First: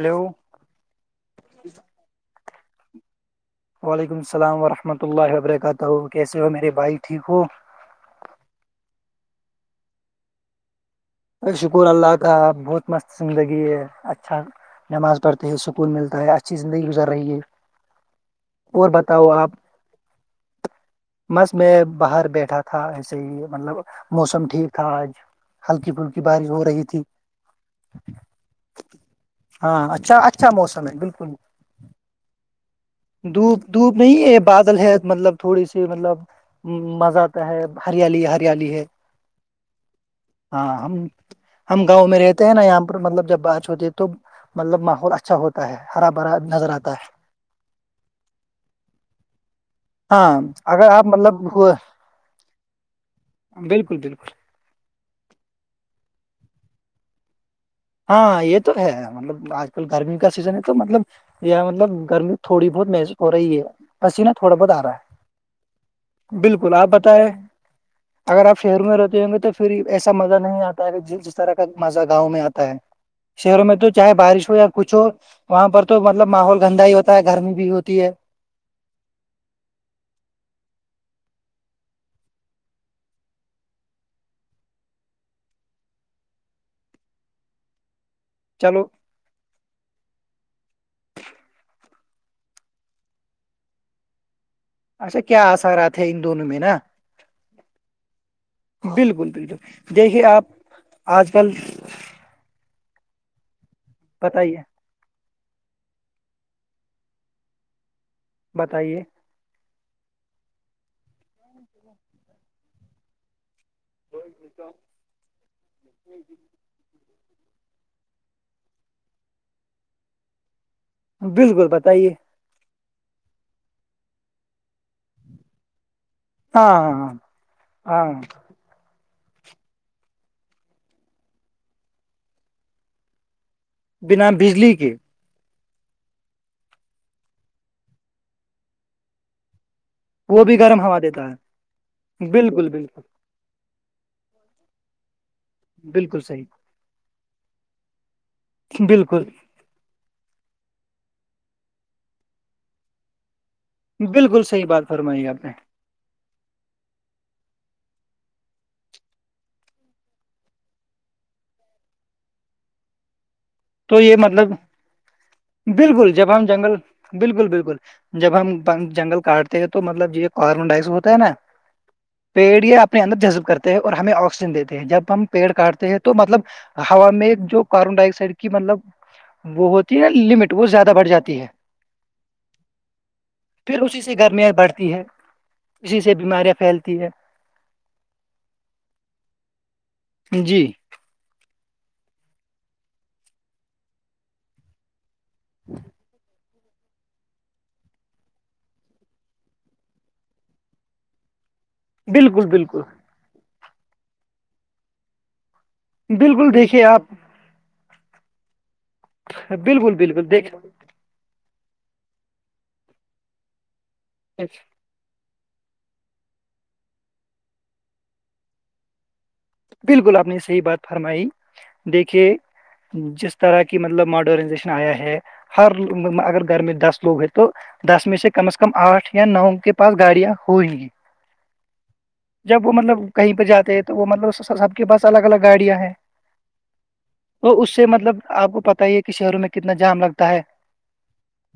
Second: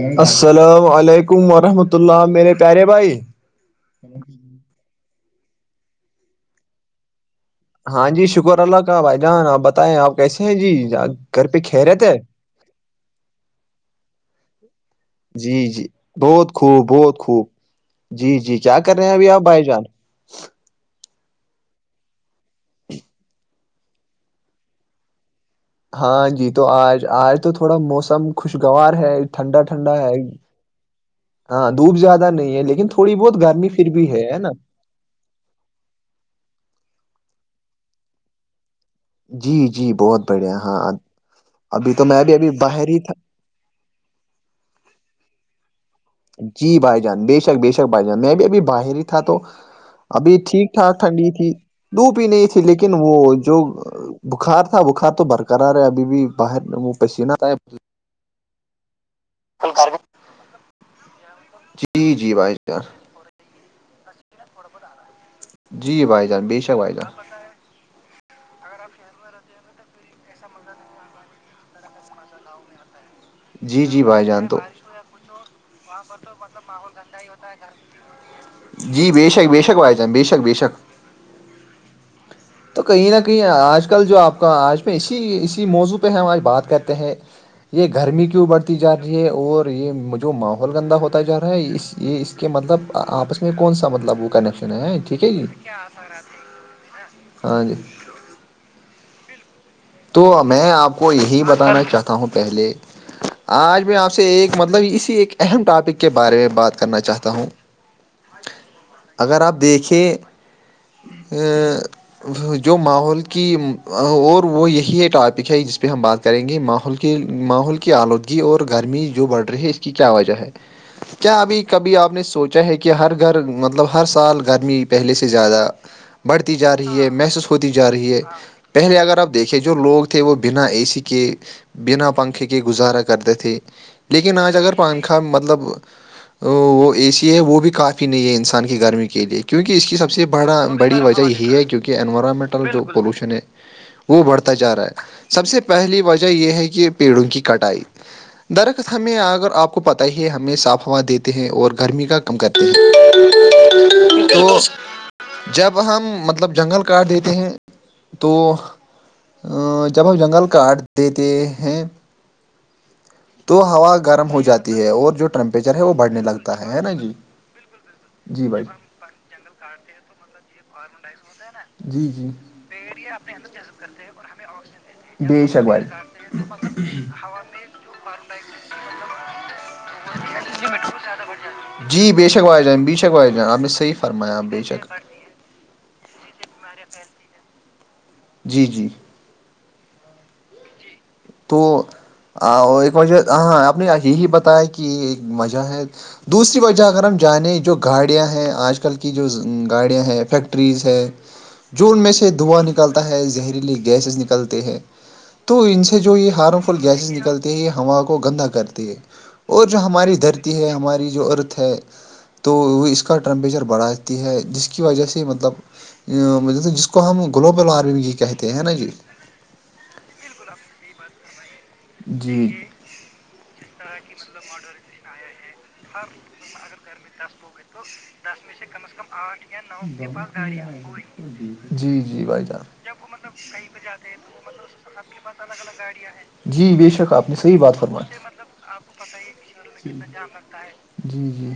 hello السلام علیکم ورحمۃ اللہ میرے پیارے بھائی وعلیکم السلام ورحمۃ اللہ وبرکاتہ کیسے ہو میرے بھائی ٹھیک ہو ہاں جی شکر اللہ کا بھائی جان آپ بتائیں آپ کیسے ہیں جی پہ شکر خیریت ہے اللہ کا بہت مست زندگی ہے اچھا نماز پڑھتے ہے جی جی سکون ملتا ہے بہت اچھی خوب زندگی گزر بہت رہی ہے خوب جی جی کیا اور کر رہے ہیں بتاؤ ابھی آپ بائی جان بس میں باہر بیٹھا تھا ایسے ہی مطلب موسم ٹھیک تھا آج ہلکی پھلکی ہاں بارش جی ہو تو رہی تھی آج آج تو تھوڑا موسم خوشگوار ہے ٹھنڈا ہاں ٹھنڈا ہے اچھا اچھا موسم ہے بالکل ہاں دھپ زیادہ نہیں ہے لیکن تھوڑی بہت دھوپ گرمی پھر دھوپ بھی نہیں ہے ہے یہ نا بادل ہے مطلب تھوڑی سی مطلب مزہ آتا ہے ہریالی ہریالی ہے جی جی بہت بڑھیا ہاں ہم ابھی تو گاؤں میں بھی رہتے ابھی ہیں نا یہاں باہر ہی پر تھا مطلب جب بارچ ہوتی ہے تو مطلب ماحول اچھا ہوتا ہے ہرا بھرا نظر آتا ہے بشک بی بجان میں بھی ابھی باہر ہی تھا تو ہے ابھی ہاں ٹھیک اگر ٹھاک آپ ٹھنڈی مطلب تھی ہو- دوپ ہی نہیں تھی لیکن وہ جو بالکل بالکل بخار بخار تو برقرار رہ ہے ابھی بھی باہر میں وہ پسینہ آ ہاں یہ تو ہے مطلب آج کل گرمی کا سیزن ہے تو مطلب یہ مطلب جی جی گرمی بھائی تھوڑی جان بہت محسوس ہو رہی ہے پسیینہ تھوڑا بہت آ رہا جی بھائی ہے جان بے بالکل شک آپ بھائی جان بتیں اگر آپ شہروں میں رہتے ہوں گے تو پھر ایسا مزہ نہیں آتا ہے کہ جس طرح کا مزہ گاؤں میں آتا ت شہروں میں جی تو جی چاہے بھائی جان بارش ہو تو یا کچھ ہو وہاں پر تو مطلب ماحول گندا ہی ہوتا ہے گرمی بھی ہوتی ہے جی بےشک بے شک بھائی جان بے شک بے شک تو کہیں نہ کہیں آج کل جو آپ کا آج پہ اسی اسی موضوع پہ ہم آج بات کرتے ہیں یہ گرمی کیوں بڑھ چلو جا رہی یہ اور یہ جو ماحول گندا ہوتا جا رہا ہے یہ اس کے مطلب آپس میں کون سا مطب وہ کنیکشن ہے اچھا ٹھیک ہے کیا جی آثارتے ہیں ان دونوں میں نا ہاں جی بالکل بالکل تو میں آپ کو آج یہی کل بتانا چاہتاوں ہوں پہلے آج میں آپ سے بتائیے ایک مطلب اسی ایک اہم ٹاپک کے بارے میں بات کرنا چاہتا ہوں بتائیے اگر آپ دیکھیں جو ماحول کی اور وہ یہی ٹاپک ہے جس پہ ہم بات کریں گے ماحول کے کہ ماحول کی آلودگی اور گرمی جو بڑھ رہی ہے اس کی کیا وجہ ہے کیا ابھی بالکل کبھی بتائیے آپ نے سوچا چاہے کہ ہر گھر مطلب ہر سال گرمی پہلے سے زیادہ بڑھتی ہاں جا ہاں رہی ہے محسوس ہوتی جا ہاں رہی ہاں ہے پہلے اگر آپ دیکھیے جو لوگ تھے وہ بنا اے سی کے بنا پنکھے کے گزارا کرتے تھے بنا لیکن آج بجلی اگر کے پنکھا مطلب وہ اے سی ہے وہ بھی کافی نہیں ہے انسان کی گرمی کے لیے کیونکہ اس کی سب سب سے وہ بڑا بھی گرم ہوا بڑی وجہ دیتا یہی ہے کیونکہ ہے انوائمنٹل بالکل جو بالکل پولوشن ہے وہ بڑھتا جا رہا ہے سب سے پہلی بالکل وجہ یہ صحیح ہے کہ پیڑوں کی کٹائی درخت ہمیں بالکل اگر آپ کو پتہ ہی ہے ہمیں صاف ہوا دیتے ہیں اور گرمی کا کم کرتے ہیں بالکل تو صحیح بات فرمائیی آپ نے جب ہم مطلب جنگل کاٹ دیتے ہیں تو ا جب ہم جنگل کاٹ دیتے ہیں ہوا تو یہ گرم ہو مطلب جاتی ہے اور جو ٹیمپریچر ہے وہ بالکل بڑھنے جب ہم لگتا ہے جنگل ہے نا جی بالکل بالکل جب جی ہم بھائی جنگل کاٹتے ہیں تو مطلب یہ کاربن ڈائیکسڈ ہوتا ہے نا جی جی پیڑ یہ اپنے اندر جذب کرتے ہیں اور ہمیں آکسیجن دیتے ہیں جب ہم بے پیڑ شک بھائی کاٹتے ہیں تو تو مطلب ہوا میں جو کاربن ڈائیکسائڈ کی مطلب وہ ہوتی ہے نا لمٹ وہ زیادہ بڑھ جاتی ہے جی بے شک بھائی جان بے شک بھائی جان آپ نے پھر صحیح اسی اس سے فرمایا گرمیاں بے شک بڑھتی ہے اسی سے بیماریاں پھیلتی ہے جی جی جی تو ایک وجہ ہ ہاں آپ نے یہی بتایا کہ کی ایک مزہ ہے دوسری وجہ اگر ہم جانے جو گاڑیاں ہیں آج کل کی جو گاڑیاں ہیں فیکٹریز ہے جو ان میں سے بالکل دواں بالکل نکلتا ہے زہریلی گیسز نکلتے ہے تو ان سے جو یہ بالکل ہارم فل دیکھیے آپ گیسز نکلتے ہی ہوا کو گندا کرتی ہے اور جو بالکل ہماری بالکل دیکھ دھرتی ہے ہماری جو ارتھ ہے تو اس کا ٹمپریچر بڑھاتی ہے جس کی کی وجہ سے مطلب جس کو ہم گلوبل وارمنگ ہی کہتے ہیں نا جی بالکل آپ سے بات فرمائی دیکھیے جی جس طرح کی مطلب ماڈرنائزیشن آیا ہے ہر اگر گھر میں دس لوگتے ہو گئے تو دس میں سے کم از کم آٹھ یا نو کے پاس گاڑیاں کوئی جی جی بھائی جان وہ مطلب جب کہیں پہ وہبہ ہیں تو وہ جاتے مطلب سب کے پاس ہیں الگ الگ ہیں گاڑیاں جی ب شک آپ نے صحیح تو اس بات سے فرمال مطلب کو پت ہی ہے آپ کہ شہروں میں کتنا جام لگتا ہے جی جی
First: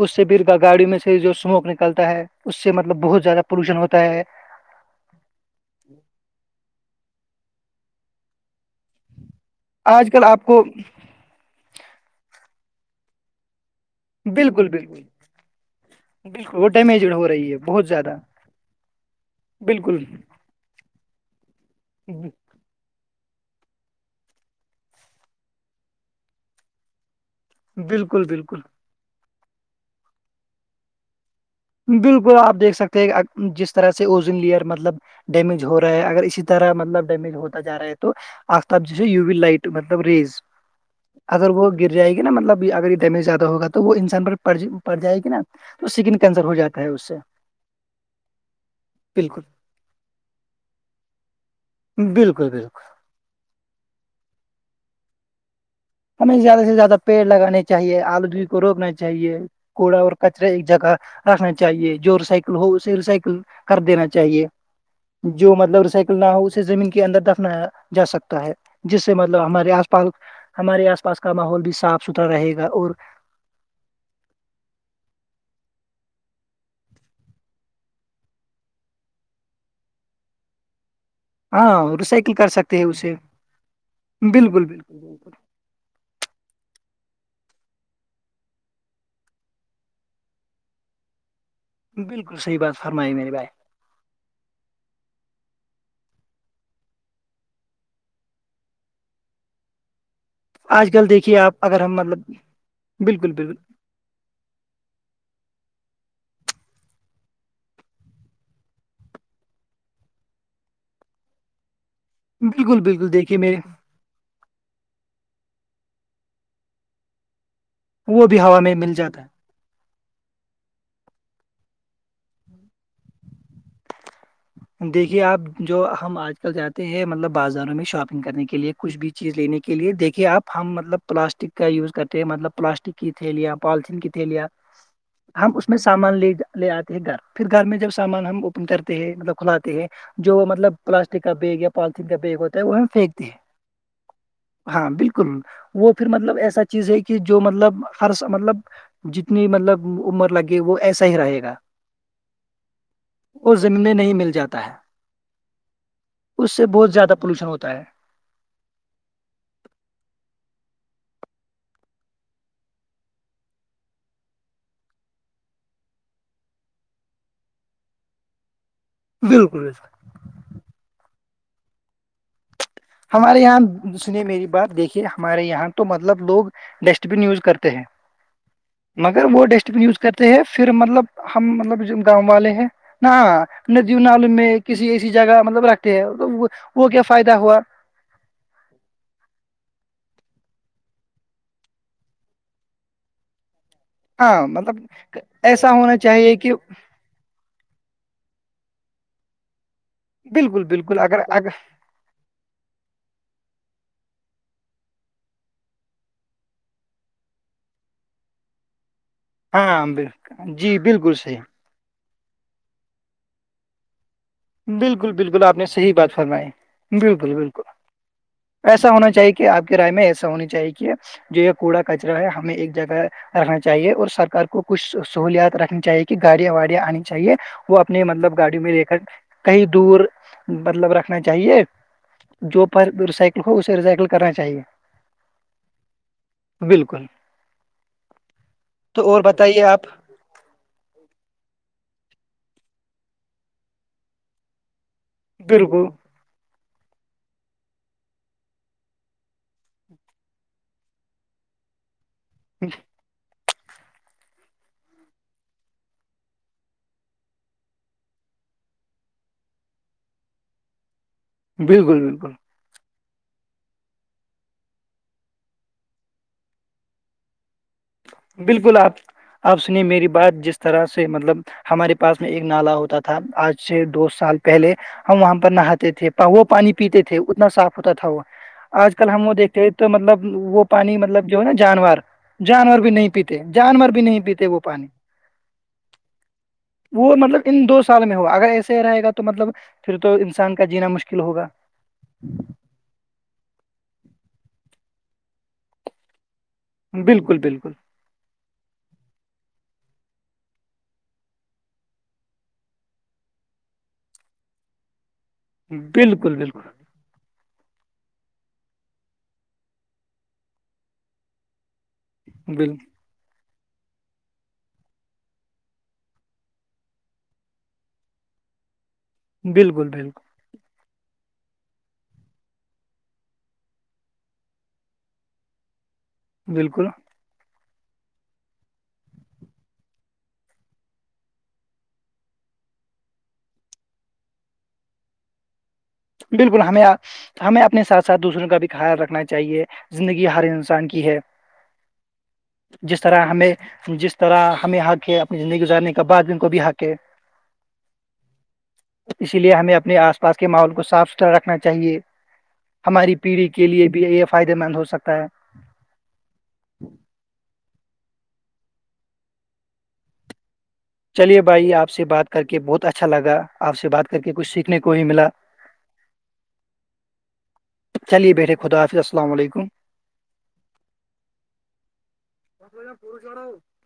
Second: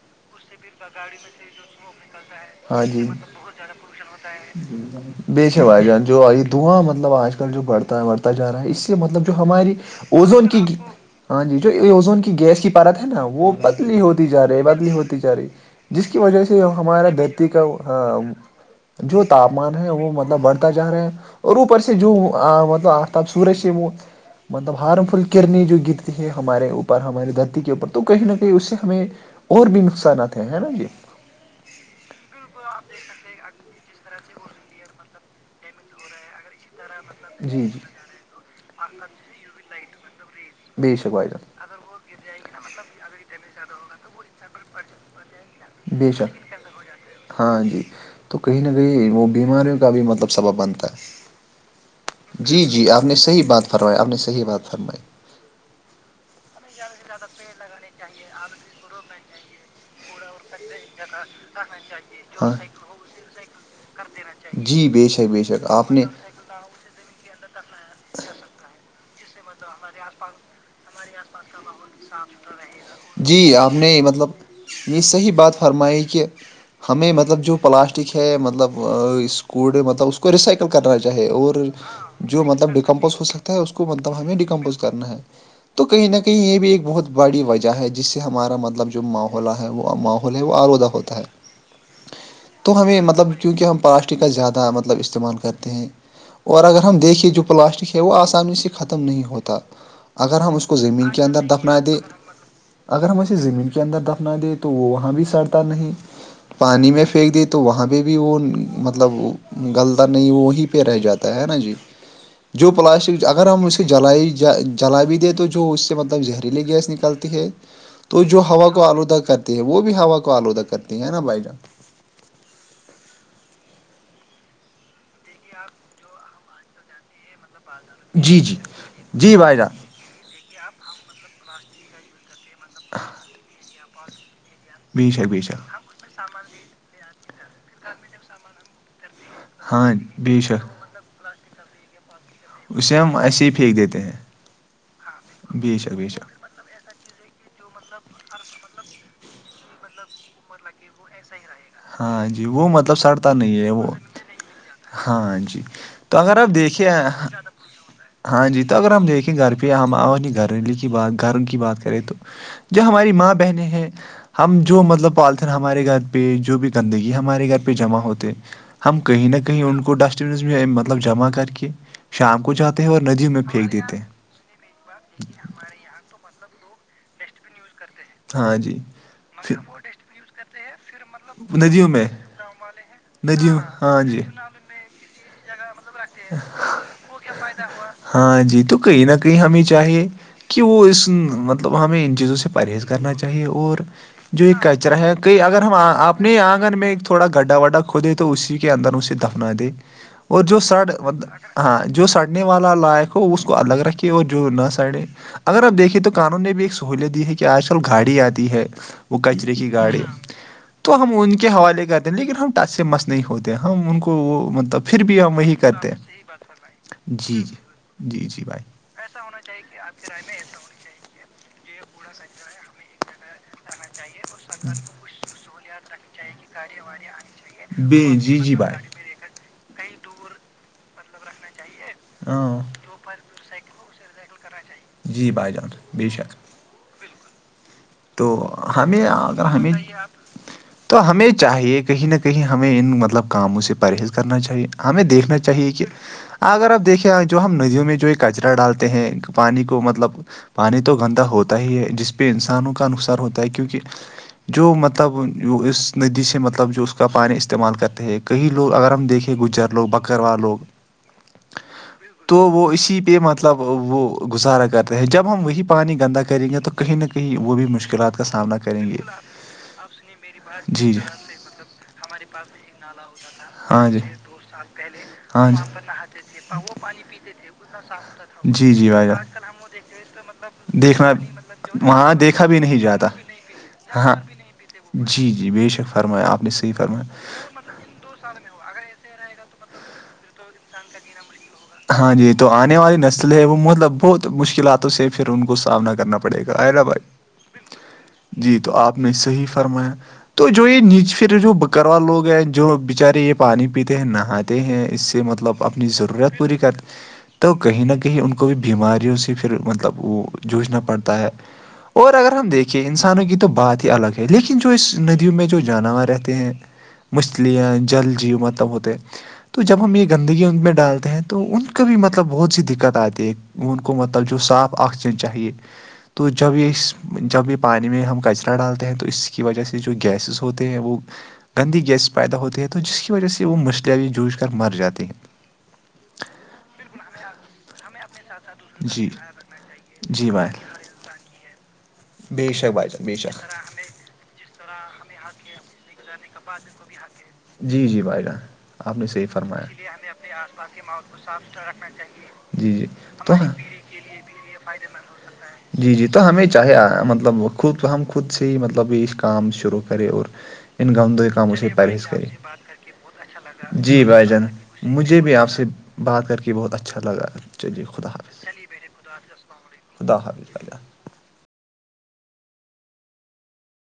اس سے پ کا گاڑی میں سے جو اسموک نکلتا ہے اس سے ہاں مطلب جی بہت زیادہ پولوشن ہوتا ہے بے شر بھائی جان جو دھواں مطلب آج کل جو بڑتا ہے بڑتا جا رہا ہے اس سے مطلب جو ہماری آج کل آپ اوزون کی کو ہاں جی جو اوزون کی گیس کی پارت ہے نا وہ بدلی ہوتی جا رہی ہے بالکل بدلی بالکل ہوتی جا رہی جس کی وجہ بالکل سے وہ ہمارا ڈیمیجڈ ہو دھرتی رہی ہے کا بہت زیادہ جو تاپمان ہے بالکل وہ مطلب بڑھتا جا رہا ہے اور اوپر سے جو مطلب ب سورج سے وہ مطلب ہارم فل کررنی جو گرتی ہے ہمارے اوپر ہماراری دت کے اوپر تو بالکل کہیں نہ کہیں بالکل اس سے ہمیں اور بھی نقصانات ہیں ہے نا ج بالکل آپ دیکھ سکتے ہیں جس طرح سے اوزن لیئر مطلب ڈیمیج ہو رہا ہے اگر اسی طرح مطلب ڈیمیج ہوتا جی جا جی رہا ہے تو آجتاب جیس یو ول لائٹ مطلب ریز بے شک بھائی اگر جان وہ گر جائے گی نا مطلب اگر یہ ڈیمیج زیادہ ہوگا تو وہ انسان پر پڑ جائے گی نا تو بے سیکن ہاں جی تو کہیں نہ کہیں وہ بالکل بیماریوں کا بھی مطلب سبب بنتا بالکل بالکل جی جی آپ نے صحیح بات فرمائی آپ نے صحیح بات فرمائی ہمیں زیادہ سے زیادہ پیڑ لگانے چاہیے آلودگی کو روکنا چاہیے کوڑا اور کچرا ایک جگہ رکھنا چاہیے جو ریسائیکل ہاں ہو اسے ریسائکل کر دینا چاہ چاہیے جی بے شک بے جو شک مطلب آپ نے ریسائکل نہ ہو اسے زمین کے اندر ر جا سکتا ہے جس سے مطلب ہمارے آس پاس ہمارے آس پاس کا ماحول بھی سب صاف ستھرا رہے گا اور جی آپ نے مطلب یہ صحیح بات فرمائی کہ ہمیں مطلب جو پلاسٹک ہے مطلب اس کوڑے مطلب اس کو ریسائکل کرنا چاہے اور ہاں ریسائیکل جو کر مطلب سکتے ہیں اسے ڈیکمپوز ہو سکتا ہے اس کو مطلب ہمیں بالکل ڈیکمپوز بالکل کرنا ہے بالکل تو کہیں نہ کہیں یہ بھی ایک بہت بڑی وجہ ہے جس سے ہمارا مطلب جو ماحلہ ہے وہ ماحول ہے وہ آلودہ ہوتا ہے بالکل صحیح بات تو ہمیں فرمائی میرے مطلب بھائی کیونکہ ہم پلاسٹک کا زیادہ مطلب استعمال کرتے ہیں اور اگر ہم دیکھے جو پلاسٹک ہے وہ آسانی سے ختم نہیں ہوتا اگر ہم اس کو آج زمین کل کے دیکھیے اندر آپ دفنا اگر ہم دیں مطلب اگر ہم بالکل اسے بالکل زمین اندر دفنا دے تو وہاں بھی سڑتا نہیں پانی میں پھینک دیے تو وہاں پہ بھی وہ مطلب گلتا نہیں وہیں پہ رہ جاتا ہے نا جی جو بالکل بالکل پلاسٹک دیکھیے اگر میرے ہم اس کے تو جلائی ج جلا بھی دے تو جو اس سے مطلب زہریلی گیس نکلتی ہے تو وہ جو بھی ہوا میں کو مل جاتا آلودہ کرتی ہے وہ بھی ہوا کو آلودہ کرتی ہے نا بھائی جان دیکھیے آپ جو ہم آج کل جاتے ہیں مطلب بازاروں میں ش شاپنگ جی کرنے کے لیے کچھ بھی چیز جی بھائی لینے کے جان لیے دیکھیے آپ ہم مطلب پلاسٹک کا یوز کرتے ہیں مطلب پلاسٹک کی تھیلیاں پالتھین کی تھیلیاں ہم اس میں سامان لے لے آتے ہیں گھر پھر گھر میں جب سامان ہم اوپن کرتے ہیں مطلب کھلاتے ہیں ہاں بے جو مطلب شک پلاسٹک کا بیگ پالتین کا بیگ ہو وہ ہم اسے پھینکتے ایسے ہی پھینک دیتے ہیں ہاں بالکل بے شک وہ بے پھر شک مطلب ایسا چیز ہے کہ جو مطلب ہر مطلب جتنی مطلب عمر لگے وہ ایسا ہی رہے گا ہاں جی وہ مطلب سڑتا اور نہیں ہے زمین وہ میں نہیں مل جاتا ہے ہاں جی تو اگر آپ اس سے دیکھے بہت زیادہ پولوشن ہوتا ہے ہاں جی تو اگر ہم دیکھیں گھر پہ ہم نہیں گھریلو کی بات گھر کی بات کریں تو جو ہماری ماں بہنیں ہیں ہم جو مطلب پالتےن ہمارے گھر پہ جو بھی گندگی ہمارے گھر پہ جمع ہوتے ہم کہیں نہ کہیں بالکل ان کو ڈسٹ میںم مطلب جمع کر کہ شام کو جاتے ہیں اور ندیوں ہمارے میں یہاں پھینک دیتے ہیں س نے میری بات دیکھی ہمارے یہاں تو مطلب لوگ ڈسٹ بین یوز کرتے ہیں ہاں جی مگر وہ پھر ڈسٹ بین یوز کر کرتے ہیں پھر مطلب ہم مطلب ندیوں میں گاؤں والے ہیں نا ندیوں ن ہاں جیونال جی میں کسی ایسی جگہ مطلب رکھتے ہیں وہ کیا فائدہ ہوا ہاں جنی تو کہیں نہ کہیں ہممییں چاہے کہ وہ اس مطلب ہمیں ان چیزوں سے پرہیز کرنا چاہیے اور ہاں جو ایک مطلب کچرا ہے کہئی اگر ایسا ہم ہونا چاہیے اپنے کہ آنگن میں تھوڑا گڈھا وڈا کھ دے تو اسی کے اندر اسے دفنا دے اور جو بالکل سڑ بالکل اگر ا ہاں جو سڑنے والا لائق ہو اس کو الگ رکھے اور جو نہ سڑے اگر آپ دیکھیے تو قانون نے بھی ایک سہوولت دی ہے کہ آج کل گاڑی آتی ہے وہ کچرے کی ہاں گاڑی بال- جی تو بالکل ہم ان صحیح کے حوالے کر لیکن ہم ٹچ سے مس نہیں ہوتے ہم ان کو وہ مطلب پھر بھی ہم وہی کر ی بات فرمائے بالکل بالکل جی جی بھائی ایسا ہونا چاہیے آ کی رائے میں ایسا ہونی چاہیے جو یہ کوڑا کچرا ہے ہمیں ایک جگہ رکھنا چاہیے اور سرار کو کچھ سہولیات رکھنی چاہیے کہ کہ گاڑیاں واڑیاں آنی چاہیے وہ بے اپنے جی مطلب جی گاڑیوں میں بھائی لے کر کہیں دور مطلب رکھنا چاہیے ہاں جو پر ریسائکل کو اسے ریسائیکل کرنا چاہیے جی بھائی جان بے شک بالکل تو ہمیں تو اور اگر بتائیے ہمیں آپ تو ہمیں چاہیے کہیں نہ کہیں ہمیں ان مطلب کاموں سے پرہیز کرنا چاہیے ہمیں دیکھ میں چاہیے کہ بالکل اگر آپ دیکھیں جو ہم ندیوں میں جو ہے کچرا ڈالتے ہیں پانی کو مطلب پانی تو گندا ہوتا ہی ہے جس پہ انسانوں کا نقصان ہوتا ہے کیونکہ جو مطلب اس ندی سے مطلب جو اس کا پانی استعمال کرتے ہے ایک کہیں لوگ اگر ہم دیکھیں گجر لوگ بکروا لوگ بالکل بالکل تو وہ اسی مطلب وہ گزارا کرتے ہیں جب ہم وہی پانی گندا کریں گے تو کہیں نہ کہیں وہ بھی مشکلات کا سامنا بالکل کریں آپ گے آپ سنیے میری بات جس طرح جی جی سے مطلب ہمارے میں ایک پاس نالا ن ہوتا آج تھا سے ہاں جی دو سال پہلے ہم وہاں ہلےاں پر نہاتے تھے پا- وہ جیات تھ پانی پیتے تھے وہیتے اتنا صاف ہوتا تھا وہ تھ جی جی آج بھائی کل جہ ہم وہ دیکھتے ہیں تو مطلب وہ پانی دیکھنا مطلب جو ہے نا جانور وہاں دیکھ بھی نہیں جانور جاتا پیتے جانور بھی ہاں نہیں پیتے وہ پانی جی جی بے شک فرمایا آپ اپنی صحیح فم ہے وہ مطلب ان دو سال میں ہو اگر ایسے رہے گا تو مطلب پھر تو انسان کا جینا مشکل ہوگا ہاں جی تو آنے والی نسل ہے وہ مطلب بہت مشکلاتوں سے پھر ان کو سامنا کرنا پ پڑے گا حرآبائی بالکل بالکل جی تو آپ نے صحیح فرمایا تو جو یہ نیچ پھر جو بکروا لوگ ہیں جو بیچارے یہ پانی پیتے ہیں نہاتے ہیں اس سے مطلب اپنی بالکل ضرورت پوری بالکل کرے تو کہیں نہ کہیں ان کو بھی بیماریوں سے پھر مطلب وہ جووجھنا پڑتا ہے اور اگر ہم بال دیکھے انسانوں کی تو بات ہی الگ ہے لیکن جو اس ندیوں میں جو جانور رہتے ہیں مچھلیاں جل جی متب ہوتے تو جب بالکل ہم یہ بالکل گندگی ان میں ڈالتے ہیں تو ان کو بھی مطلب بہت سی دقت آتی ہے ان کو مطلب جو صاف آکسیجن چاہیے تو بالکل جبس جب بھی پانی میں ہم کچرا ڈالتے ہیں تو اس کی وجہ سے جو گیسز ہوتے ہیں وہ گندی گیس پیدا ہوتے ہے تو جس کی وجہ سے وہ مچھلیاں بھی جوجھ کر مر جاتے ہیں بالکل ہمیں ہمیں اپنے ساتھ ساتھ دوسروں کا بھی خیال جی رکھنا چاہیے زندگی جی ہر بھائی انسان کی ہے بے شک بھائی جس جان بے طرح ہم شک جس طرح ہمیں حق ہے اپنی زندگی گزارنے کے جی جی بھائیڈا آپ نے صحی فرمایا اپنے آس پاس مت کو صاف ستھرا رکھنا چاہیے جی جیلی کے لیے بجلی فائدے مند ہو سکتا ہے جی جی تو ہمیں چاہے مطلب خود ہم خود سے ہی مطلب کام شروع کرے اور گندو چلیے کاموں سے بھائی آپ پرہیز کرے بات کر کے بہت اچھا لگا آپ سے جی بات کر بھائی کے جان کچھ سیکھنے کو ہی مجھے ملا بھی آپ سے بات کر کے بہت اچھا لگا چلیے خدا چلیے حافظ بیٹھے خدا حافظ السلام علیکم خدا حافظا